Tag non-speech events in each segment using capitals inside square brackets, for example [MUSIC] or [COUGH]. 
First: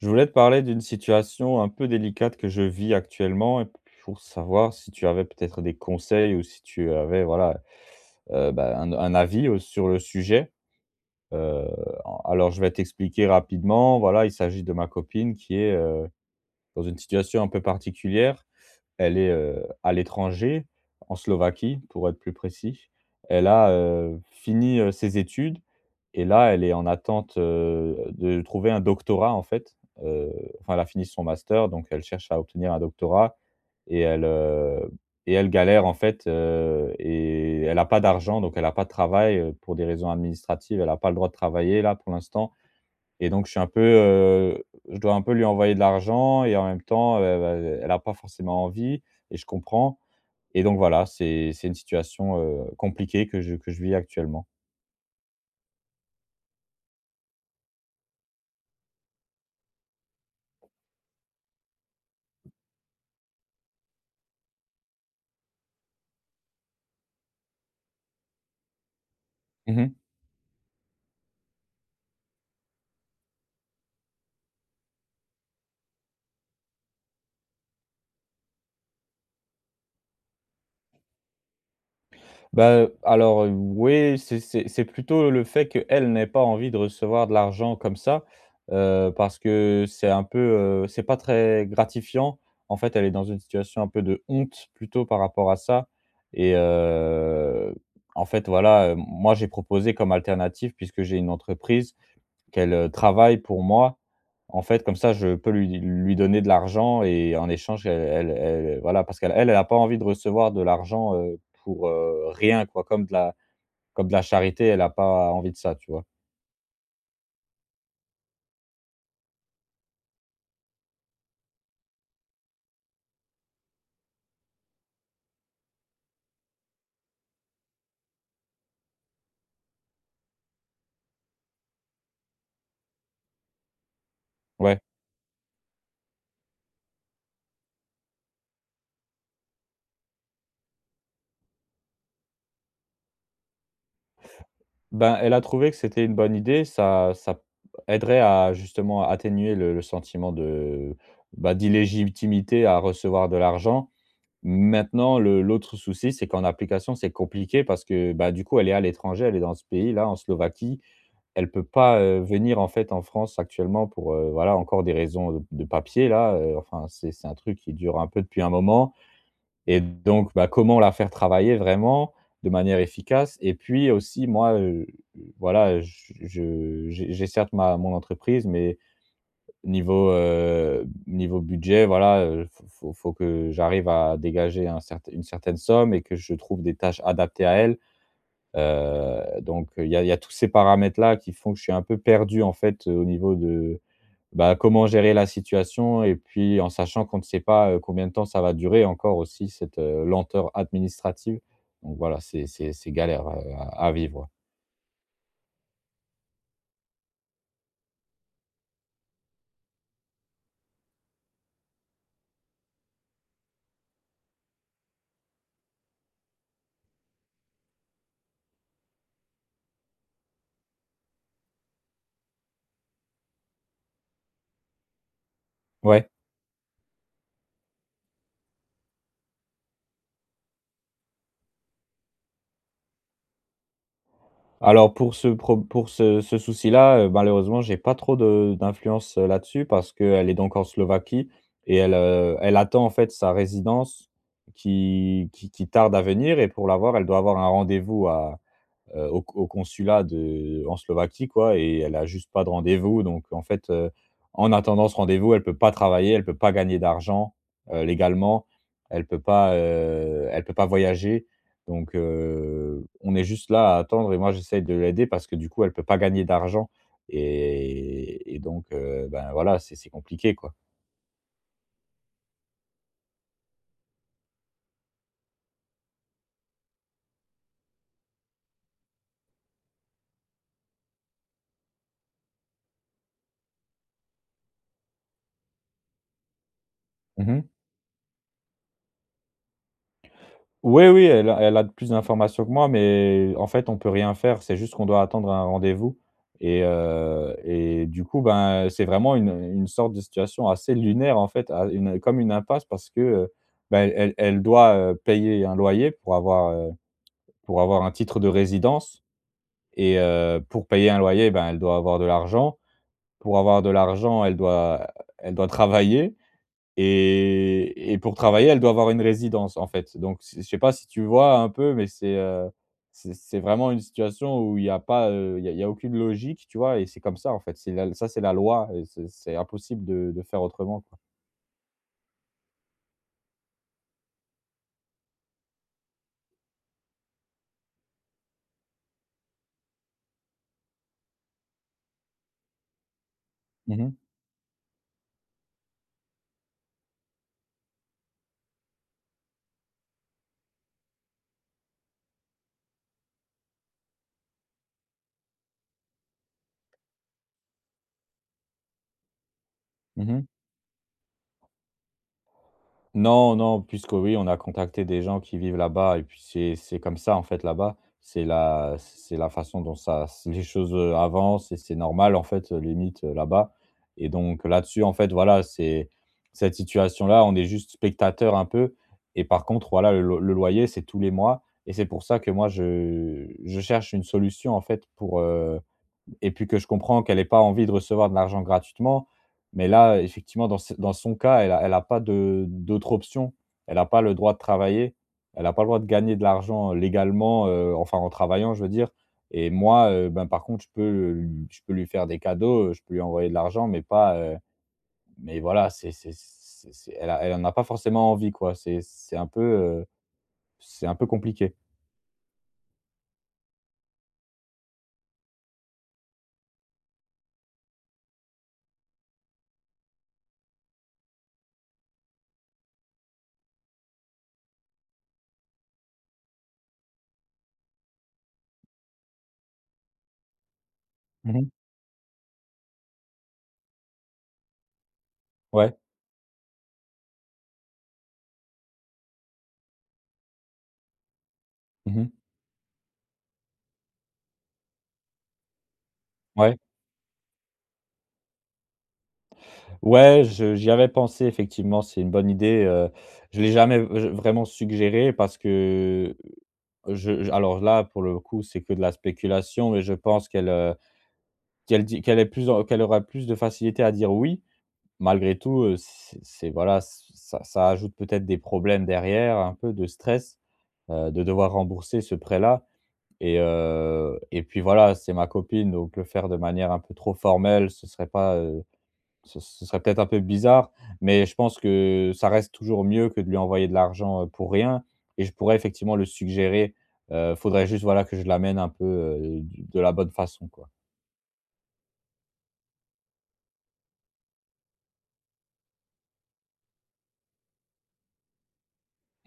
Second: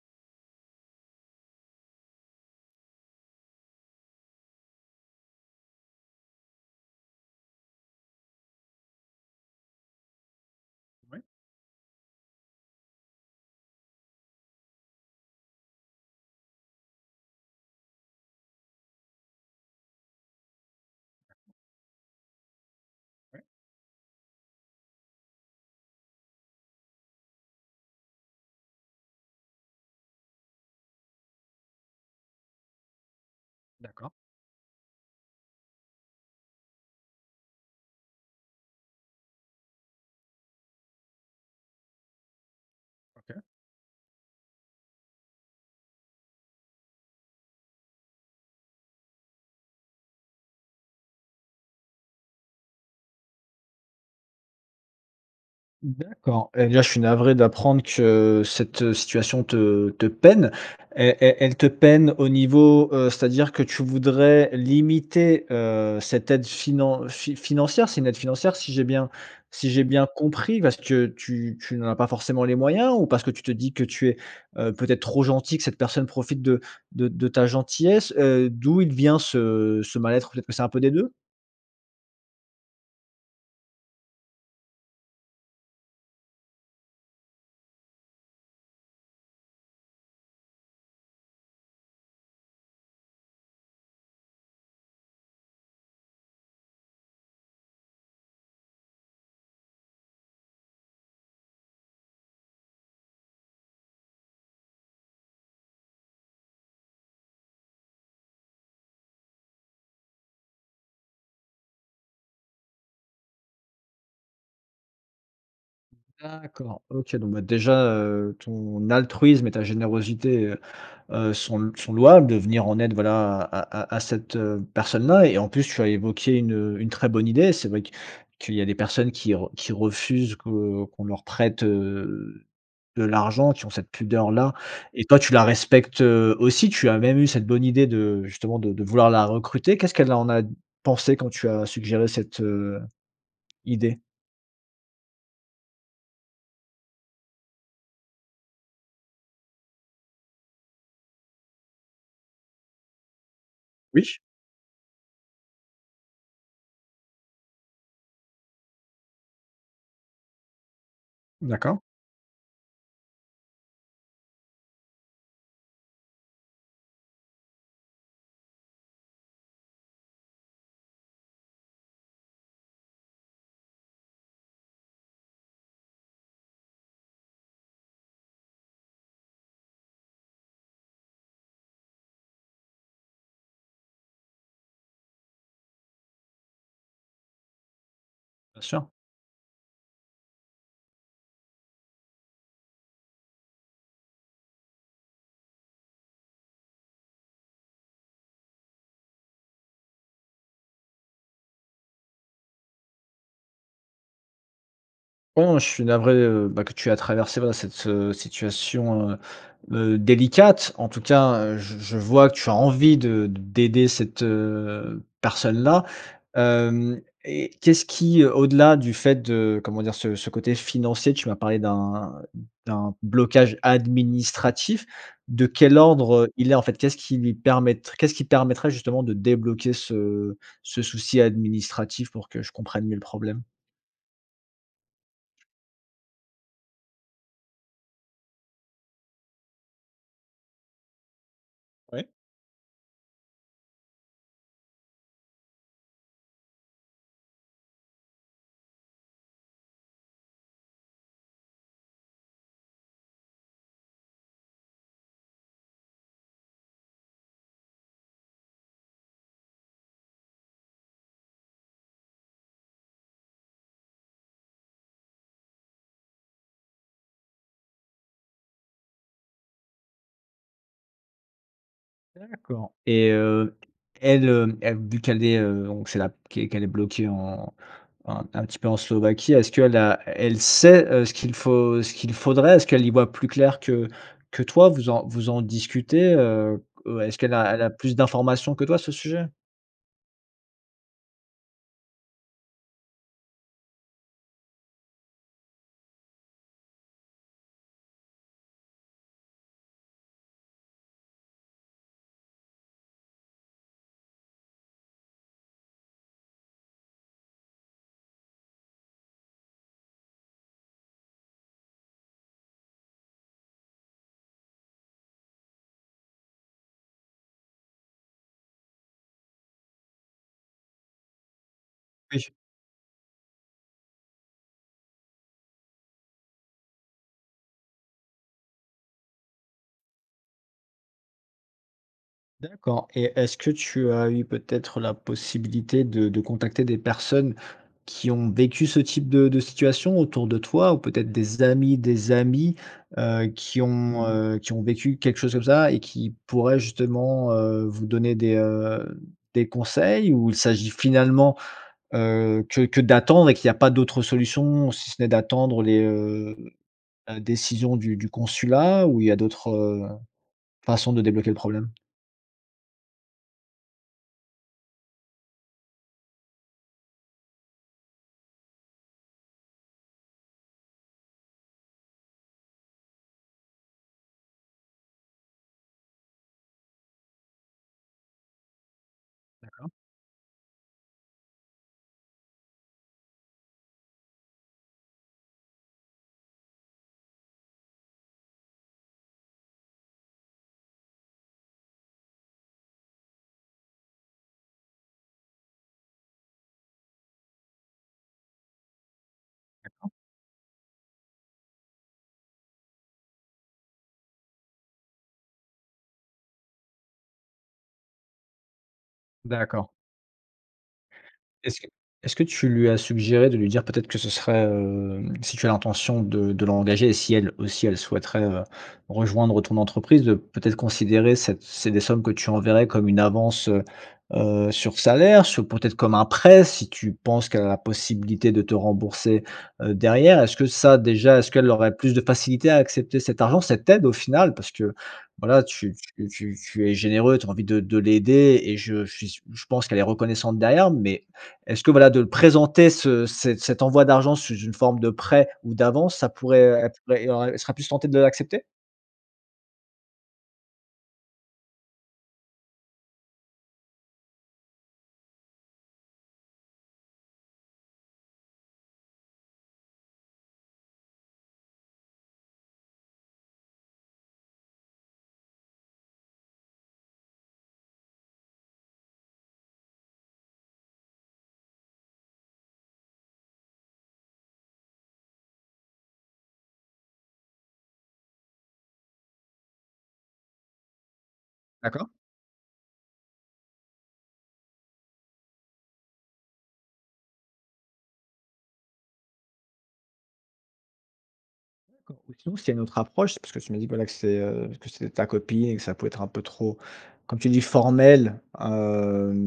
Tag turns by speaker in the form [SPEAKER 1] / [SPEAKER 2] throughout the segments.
[SPEAKER 1] Je voulais te parler d'une situation un peu délicate que je vis actuellement pour savoir si tu avais peut-être des conseils ou si tu avais voilà, heu, bah, un un, avis, heu, sur le sujet.
[SPEAKER 2] Ouais.
[SPEAKER 1] Heu, en alors je vais t'expliquer rapidement, voilà, il s'agit de ma copine qui est, heu, dans une situation un peu particulière. Elle est, heu, à l'étranger, en Slovaquie pour être plus précis.
[SPEAKER 2] Ouais.
[SPEAKER 1] Elle a, heu, fini, heu, ses études et là elle est en attente, heu, de trouver un doctorat en fait, heu, enfin, elle a fini son master, donc elle cherche à obtenir un doctorat et
[SPEAKER 2] D'accord.
[SPEAKER 1] elle, heu et elle galère en fait, heu, et elle a pas d'argent, donc elle a pas de travail, heu, pour des raisons administratives elle a pas le droit de travailler là pour l'instant. Et
[SPEAKER 2] OK.
[SPEAKER 1] donc je suis un peu, heu je dois un peu lui envoyer de l'argent et en même temps, heu, heu heu, elle a pas forcément envie et je comprends. Et donc voilà, c'est c'est une situation, heu, compliquée que je que je vis actuellement.
[SPEAKER 2] D'accord, et bien je suis navré d'apprendre que cette situation te te peine. E e elle te peine au niveau heu, c'est-à-dire que tu voudrais limiter, heu, cette aide finan fi financière? C'est une aide financière si j'ai bien si
[SPEAKER 1] Mmh
[SPEAKER 2] j'ai
[SPEAKER 1] mh.
[SPEAKER 2] bien compris? Parce que tu tu n'en as pas forcément les moyens ou parce que tu te dis que tu es, heu, peut-être trop gentil, que cette personne profite de de de ta gentillesse? Heu, d'où il te vient ce ce mal être? Peut-être que c'est un peu des 2?
[SPEAKER 1] Bah, heu, alors, heu, oui. C'est c'est c'est plutôt, heu, le fait qu'elle n'ait pas envie de recevoir de l'argent comme ça, heu, parce que c'est un peu, heu c'est pas très gratifiant. En fait, elle est dans une situation un peu de honte plutôt par rapport à ça et, heu, en fait, voilà, heu, moi, j'ai proposé comme alternative, puisque j'ai une entreprise, qu'elle, heu, travaille pour moi. En fait, comme ça, je peux lui di lui donner de l'argent et en échange, elle elle elle, voilà, parce qu'elle elle a pas envie de recevoir de l'argent, heu, pour, heu, rien quoi comme de la comme de la charité. Elle a pas envie de ça, tu vois?
[SPEAKER 2] D'accord. OK. Donc, bah, déjà, heu, ton altruisme et ta générosité, heu heu, sont l sont louables, de venir en aide, voilà, à à à cette, heu, personne-là et, en plus, tu as évoqué une, heu une très bonne idée. C'est vrai que qu'il y a des personnes qui re qui refusent que qu'on leur prête, heu, de l'argent, qui ont cette pudeur-là
[SPEAKER 1] Ouais.
[SPEAKER 2] et toi, tu la respectes, heu, aussi. Tu as même eu cette bonne idée de, justement, de de vouloir la recruter. Qu'est-ce qu'elle en a pensé quand tu as suggéré cette, heu, idée?
[SPEAKER 1] Ben, elle a trouvé que c'était une bonne idée, ça ça p aiderait à justement atténuer le le sentiment de, bah, d'illégitimité à recevoir de l'argent.
[SPEAKER 2] Oui ch.
[SPEAKER 1] Maintenant, le l'autre souci, c'est qu'en application, c'est compliqué parce que, bah, du coup, elle est à l'étranger. Elle est dans ce pays-là en Slovaquie. Elle peut
[SPEAKER 2] D'accord.
[SPEAKER 1] pas, heu, venir, en fait, en France actuellement pour, heu, voilà, encore des raisons heu, de papiers-là, heu. Enfin, c'est c'est un truc qui dure un peu depuis un moment et donc, bah, comment la faire travailler vraiment de manière efficace? Et puis aussi moi, heu heu, voilà, heu, j je j'ai j'ai certes ma mon entreprise, mais niveau heu, niveau budget, voilà, heu, faut faut faut que j'arrive à dégager un certain une certaine somme et que je trouve des tâches adaptées à elle.
[SPEAKER 2] Bien sûr.
[SPEAKER 1] Heu, donc, heu, il y a il y a tous ces paramètres-là qui font que je suis un peu perdu, en fait, heu, au niveau de, bah, comment gérer la situation et puis en sachant qu'on ne sait pas, heu, combien de temps ça va durer encore aussi cette, heu, lenteur administrative. Donc, voilà, c'est c'est c'est galère, heu, à vivre.
[SPEAKER 2] Bon, je suis navré, heu, bah que tu aies traversé, ben, cette situation, heu heu, délicate. En tout cas, heu, j je je vois que tu as envie de d'aider cette, heu, personne-là. Hem, et qu'est ce qui, au delà du fait de, comment dire, ce ce côté financier, tu m'as parler d'un d'un blocage administratif. De quel
[SPEAKER 1] Ouais.
[SPEAKER 2] ordre il est, en fait? Qu'est-ce qui lui permettr qu'est-ce qui permettrait justement de débloquer ce ce souci administratif? Pour que je comprenne mieux le problème.
[SPEAKER 1] Alors pour ce prob pour ce ce souci-là, heu, malheureusement, j'ai pas trop de d'influence là-dessus parce qu'elle est donc en Slovaquie et elle,
[SPEAKER 2] Ouais.
[SPEAKER 1] heu, elle attend, en fait, sa résidence qui qui qui tarde à venir et pour l'avoir, elle doit avoir un rendez-vous à heu, au co au consulat de en Slovaquie, quoi, et elle a juste pas de rendez-vous donc en fait, heu, en attendant ce rendez-vous, elle peut pas travailler. Elle peut pas gagner d'argent, heu, légalement. Elle peut pas, heu, elle peut pas voyager. Donc, heu, on est juste là à attendre et moi j'essaye de l'aider parce que, du coup, elle peut pas gagner d'argent et et donc, heu, ben, voilà, c'est c'est compliqué, quoi.
[SPEAKER 2] D'accord et heu, elle, heu, elle vu qu'elle est, heu, donc, c'est là qu'e qu'elle est bloquée en un un petit peu, en Slovaquie. Est-ce qu'elle a elle sait, heu, ce qu'il faut ce qu'il faudrait? Est-ce qu'elle y voit plus clair que que toi? Vous en vous en discutez? Heu heu, est-ce
[SPEAKER 1] Mmh
[SPEAKER 2] qu'elle
[SPEAKER 1] mh.
[SPEAKER 2] a elle a plus d'informations que toi à ce sujet?
[SPEAKER 1] Ouais, oui, elle a elle a d plus d'informations que moi, mais en fait, on peut rien faire. C'est juste qu'on doit attendre un rendez-vous et heu, et du coup, ben, c'est vraiment une une sorte de situation assez lunaire, en fait à une comme une impasse parce que, heu, ben, elle elle doit, heu, payer un loyer pour avoir, heu, pour avoir un titre de résidence. Et heu, pour payer un loyer, ben, elle doit avoir de l'argent. Pour avoir de l'argent, elle doit elle doit travailler. Et et pour travailler, elle doit avoir une résidence, en fait. Donc, je sais je sais pas si tu vois un peu, mais c'est,
[SPEAKER 2] Oui.
[SPEAKER 1] heu, c'est c'est vraiment une situation où il y a pas, heu, il y a il y a aucune logique, tu vois, et c'est comme ça, en fait. C'est la l ça, c'est la loi et c'est c'est impossible de de faire autrement, quoi.
[SPEAKER 2] D'accord. Et est-ce que tu as eu, peut être, la possibilité de de contacter des personnes qui ont vécu ce type de de situation autour de toi ou peut-être des amis des amis, heu, qui
[SPEAKER 1] Mmh mh.
[SPEAKER 2] ont, heu, qui ont vécu quelque chose comme ça et qui pourraient justement, heu, vous donner des, heu, des conseils? Ou il s'agit, finalement, heu, que que d'attendre et qu'il y a pas d'autres solutions si ce n'est d'attendre les heu, la décisions du du consulat ou il y a d'autres
[SPEAKER 1] Mmh mh.
[SPEAKER 2] façons de débloquer le problème?
[SPEAKER 1] Non, non, puisque oui, on a contacté des gens qui vivent là-bas et puis, c'est c'est comme ça, en fait, là-bas. C'est la c c'est la façon dont ça c les choses, heu, avancent et c'est normal, en fait, limite, heu, là-bas. Et donc là-dessus, en fait, voilà, c'est cette situation-là, on est juste spectateurs un peu et par contre,
[SPEAKER 2] D'accord.
[SPEAKER 1] voilà, le loy le loyer, c'est tous les mois et c'est pour ça que moi, je je cherche une solution, en fait, pour, heu, et puis que je comprends qu'elle ait pas envie de recevoir de l'argent gratuitement. Mais là, effectivement, dans cet dans son cas, elle a elle a pas de d'autres options. Elle a pas le droit de travailler. Elle a pas le droit de gagner de l'argent légalement, heu, enfin en travaillant, je veux dire. Et
[SPEAKER 2] D'accord.
[SPEAKER 1] moi, heu, ben, par contre, je peux le lu je peux lui faire des cadeaux, heu, je peux lui envoyer de l'argent mais pas, heu, mais voilà, c'est c'est c'est c'est elle a elle en a pas forcément envie quoi, c'est c'est un peu,
[SPEAKER 2] D'accord.
[SPEAKER 1] heu, c'est un peu compliqué.
[SPEAKER 2] Est-ce que est ce que tu lui as suggéré de lui dire peut-être que ce serait, hem, si tu as l'intention de de l'engager et si elle, aussi, elle souhaiterait, heu, rejoindre ton entreprise, de, peut-être, considérer cette c'est des sommes que tu enverrais comme une avance, heu heu, sur salaire, sur, peut-être, comme un prêt, si tu penses qu'elle a la possibilité de te rembourser, heu, derrière? Est-ce que ça déjà, est-ce
[SPEAKER 1] Mmh
[SPEAKER 2] qu'elle
[SPEAKER 1] mh.
[SPEAKER 2] aurait plus de facilité à accepter cet argent, cette aide, au final? Parce que voilà, tu
[SPEAKER 1] Ouais.
[SPEAKER 2] tu tu tu es généreux, tu as envie de de l'aider et je suis sû je pense qu'elle est reconnaissante derrière. Mais, est-ce que, voilà,
[SPEAKER 1] Mmh
[SPEAKER 2] de le
[SPEAKER 1] mh.
[SPEAKER 2] présenter ce cet cet envoi d'argent sous une forme de prêt ou d'avance, ça pourrait, heu,
[SPEAKER 1] Ouais.
[SPEAKER 2] être et il y aura elle sera plus tentée de l'accepter?
[SPEAKER 1] Ouais, je j'y avais pensé effectivement, c'est une bonne idée, heu, je l'ai jamais, heu, vr vraiment suggéré parce que, je alors, là, pour le coup, c'est que de la spéculation mais je pense qu'elle, heu, qu'elle dit qu'elle est plus dans qu'elle aura plus de facilité à dire: «Oui» malgré tout, heu, c c'est, voilà, ce ça ça ajoute peut-être des problèmes derrière, un peu de stress, heu, de devoir rembourser ce prêt-là et heu, et puis, voilà, c'est ma copine. Donc, heu, le faire de manière un peu trop formelle, ce serait pas, heu, ce ce serait peut-être un peu bizarre. Mais je pense
[SPEAKER 2] D'accord.
[SPEAKER 1] que ça reste toujours mieux que de lui envoyer de l'argent, heu, pour rien et je pourrais, effectivement, le suggérer. Heu, faudrait, juste, voilà, que je l'amène un peu, heu, du de la bonne façon, quoi.
[SPEAKER 2] [UNINTELLIGIBLE] C'est une autre approche, parce que tu m’as dit, bah là, que c'est, heu, que c'est ta copine et que ça pouvait être un peu trop, comme tu dis, formel,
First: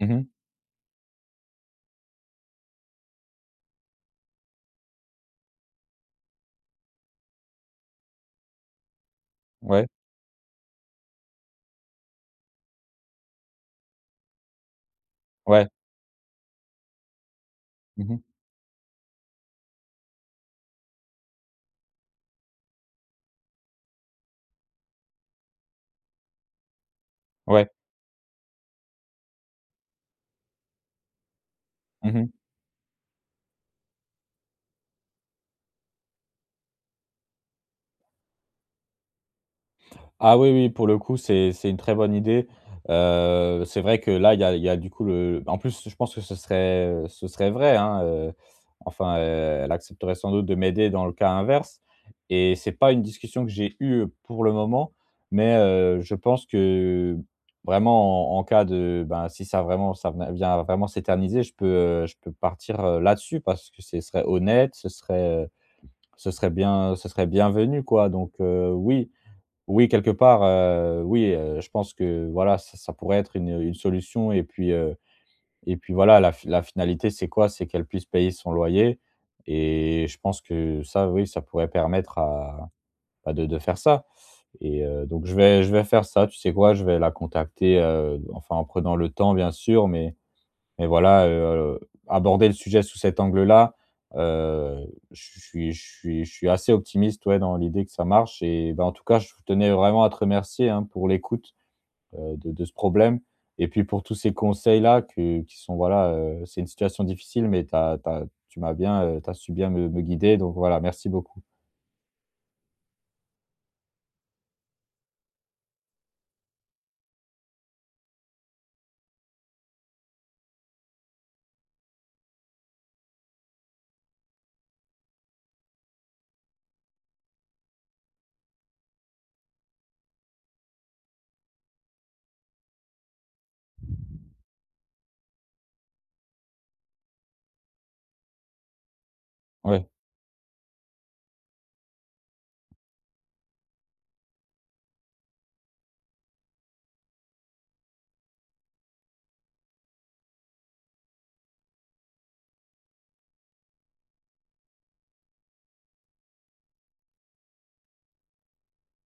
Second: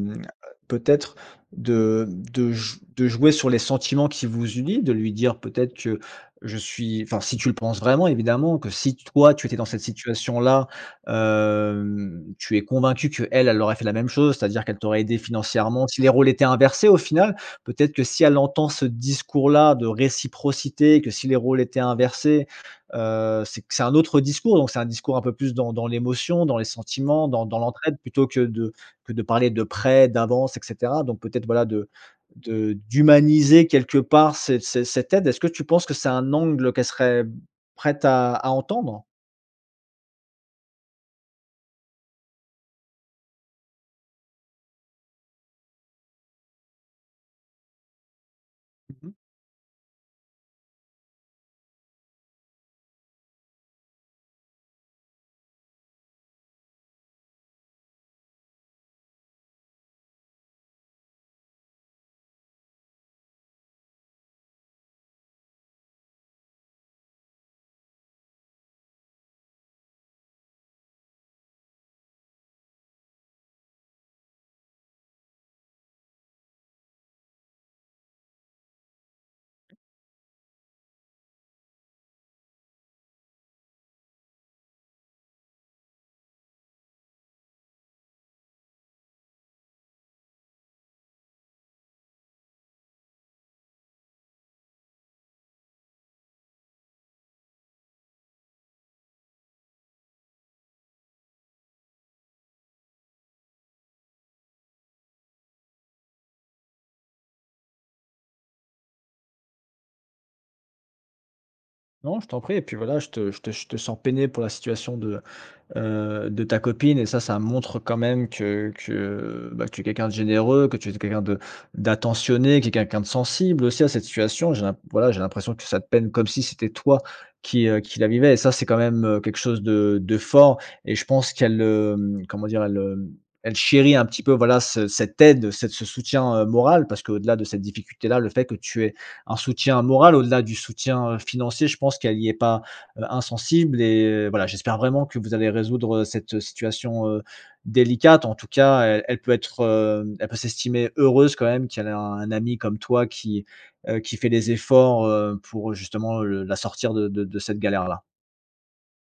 [SPEAKER 1] Mmh mh.
[SPEAKER 2] Peut être de, hem, de j de jouer sur les sentiments qui vous unit, de lui dire peut-être que je suis, enfin, si tu le penses vraiment, évidemment, que si toi, tu étais dans cette
[SPEAKER 1] Ouais.
[SPEAKER 2] situation-là, hem, tu es convaincu qu'elle, elle aurait fait la même chose. C'est-à-dire qu'elle t'aurait aidé
[SPEAKER 1] Ouais.
[SPEAKER 2] financièrement si les rôles étaient inversés, au final. Peut-être que
[SPEAKER 1] Mmh mh.
[SPEAKER 2] si elle entend ce discours-là de réciprocité, que si les rôles étaient inversés, heu, c'est que c'est un autre discours. Donc, c'est un discours un peu plus dans dans l'émotion, dans les sentiments, dans dans
[SPEAKER 1] Ouais.
[SPEAKER 2] l'entraide plutôt que de que de parler de prêt, d'avance et cetera. Donc, peut-être, voilà, de
[SPEAKER 1] Mmh mh.
[SPEAKER 2] de d'humaniser quelque part ces ces cette aide. Est-ce que tu penses que c'est un angle qu'elle serait prête à à entendre?
[SPEAKER 1] Ah oui, oui. Pour le coup, c'est c'est une très bonne idée. Heu, c'est vrai que, là, il y a il y a, du coup, le en plus, je pense, que ce serait, heu, ce serait vrai, hein, heu.
[SPEAKER 2] Mmh mh.
[SPEAKER 1] Enfin, heu, elle accepterait sans doute de m'aider dans le cas inverse et c'est pas une discussion que j'ai eue pour le moment, mais, heu, je pense que vraiment, en en cas de, bah, si ça, vraiment, ça venait vient à vraiment s'éterniser, je peux, heu, je peux partir, heu, là-dessus. Parce que ce serait honnête. Ce serait, heu, ce serait bien, heu, ce serait bienvenu, quoi. Donc, heu, oui, oui, quelque part, heu, oui, heu, je pense que, voilà, ça ça pourrait être une une solution et puis, heu, et puis, voilà, la f la finalité, c'est quoi? C'est qu'elle puisse payer son loyer et je pense que, ça, oui, ça pourrait permettre à bah, de de faire ça et heu, donc, je vais je vais faire ça. Tu sais quoi? Je vais la contacter, heu, enfin, en prenant le temps, bien sûr, mais mais, voilà, heu, aborder le sujet sous cet angle-là, heu, ch je suis je suis je suis assez optimiste, ouais, dans l'idée que ça marche et bah, en tout cas, je tenais vraiment à te remercier, hein, pour l'écoute, heu, de de ce problème et puis, pour tous ces conseils-là que qui sont, voilà, heu, c'est une situation difficile mais tu as tu as tu m'as bien heu, tu as su bien me me guider. Donc, voilà, merci beaucoup.
[SPEAKER 2] Non, je t'en prie et puis, voilà, je te je te je te sens peiné pour la situation de, heu, de ta copine et ça, ça montre quand même que que, bah, que tu es quelqu'un de généreux, que tu es quelqu'un de d'attentionné, qui est quelqu'un de sensible aussi à cette situation. J'ai l'in voilà, j'ai l'impression que ça te peine comme si c'était toi qui, heu, qui la vivais et ça, c'est quand même, heu, quelque chose de de fort et je pense qu'elle, heu, comment dire, elle, hem, elle chérit un petit peu, voilà, ce cette aide, cet ce soutien, heu, moral parce qu'au delà de cette difficulté-là, le fait que tu aies un soutien
[SPEAKER 1] Ouais.
[SPEAKER 2] moral, au-delà du soutien, heu, financier, je pense qu'elle y est pas, heu, insensible et voilà, j'espère vraiment que vous allez résoudre, heu, cette situation, heu, délicate. En tout cas, elle elle peut être, hem, elle peut s'estimer heureuse quand même qu'elle ait un ami comme toi, qui, heu, qui fait les efforts, heu, pour, justement, heu, la sortir de de de cette galère-là.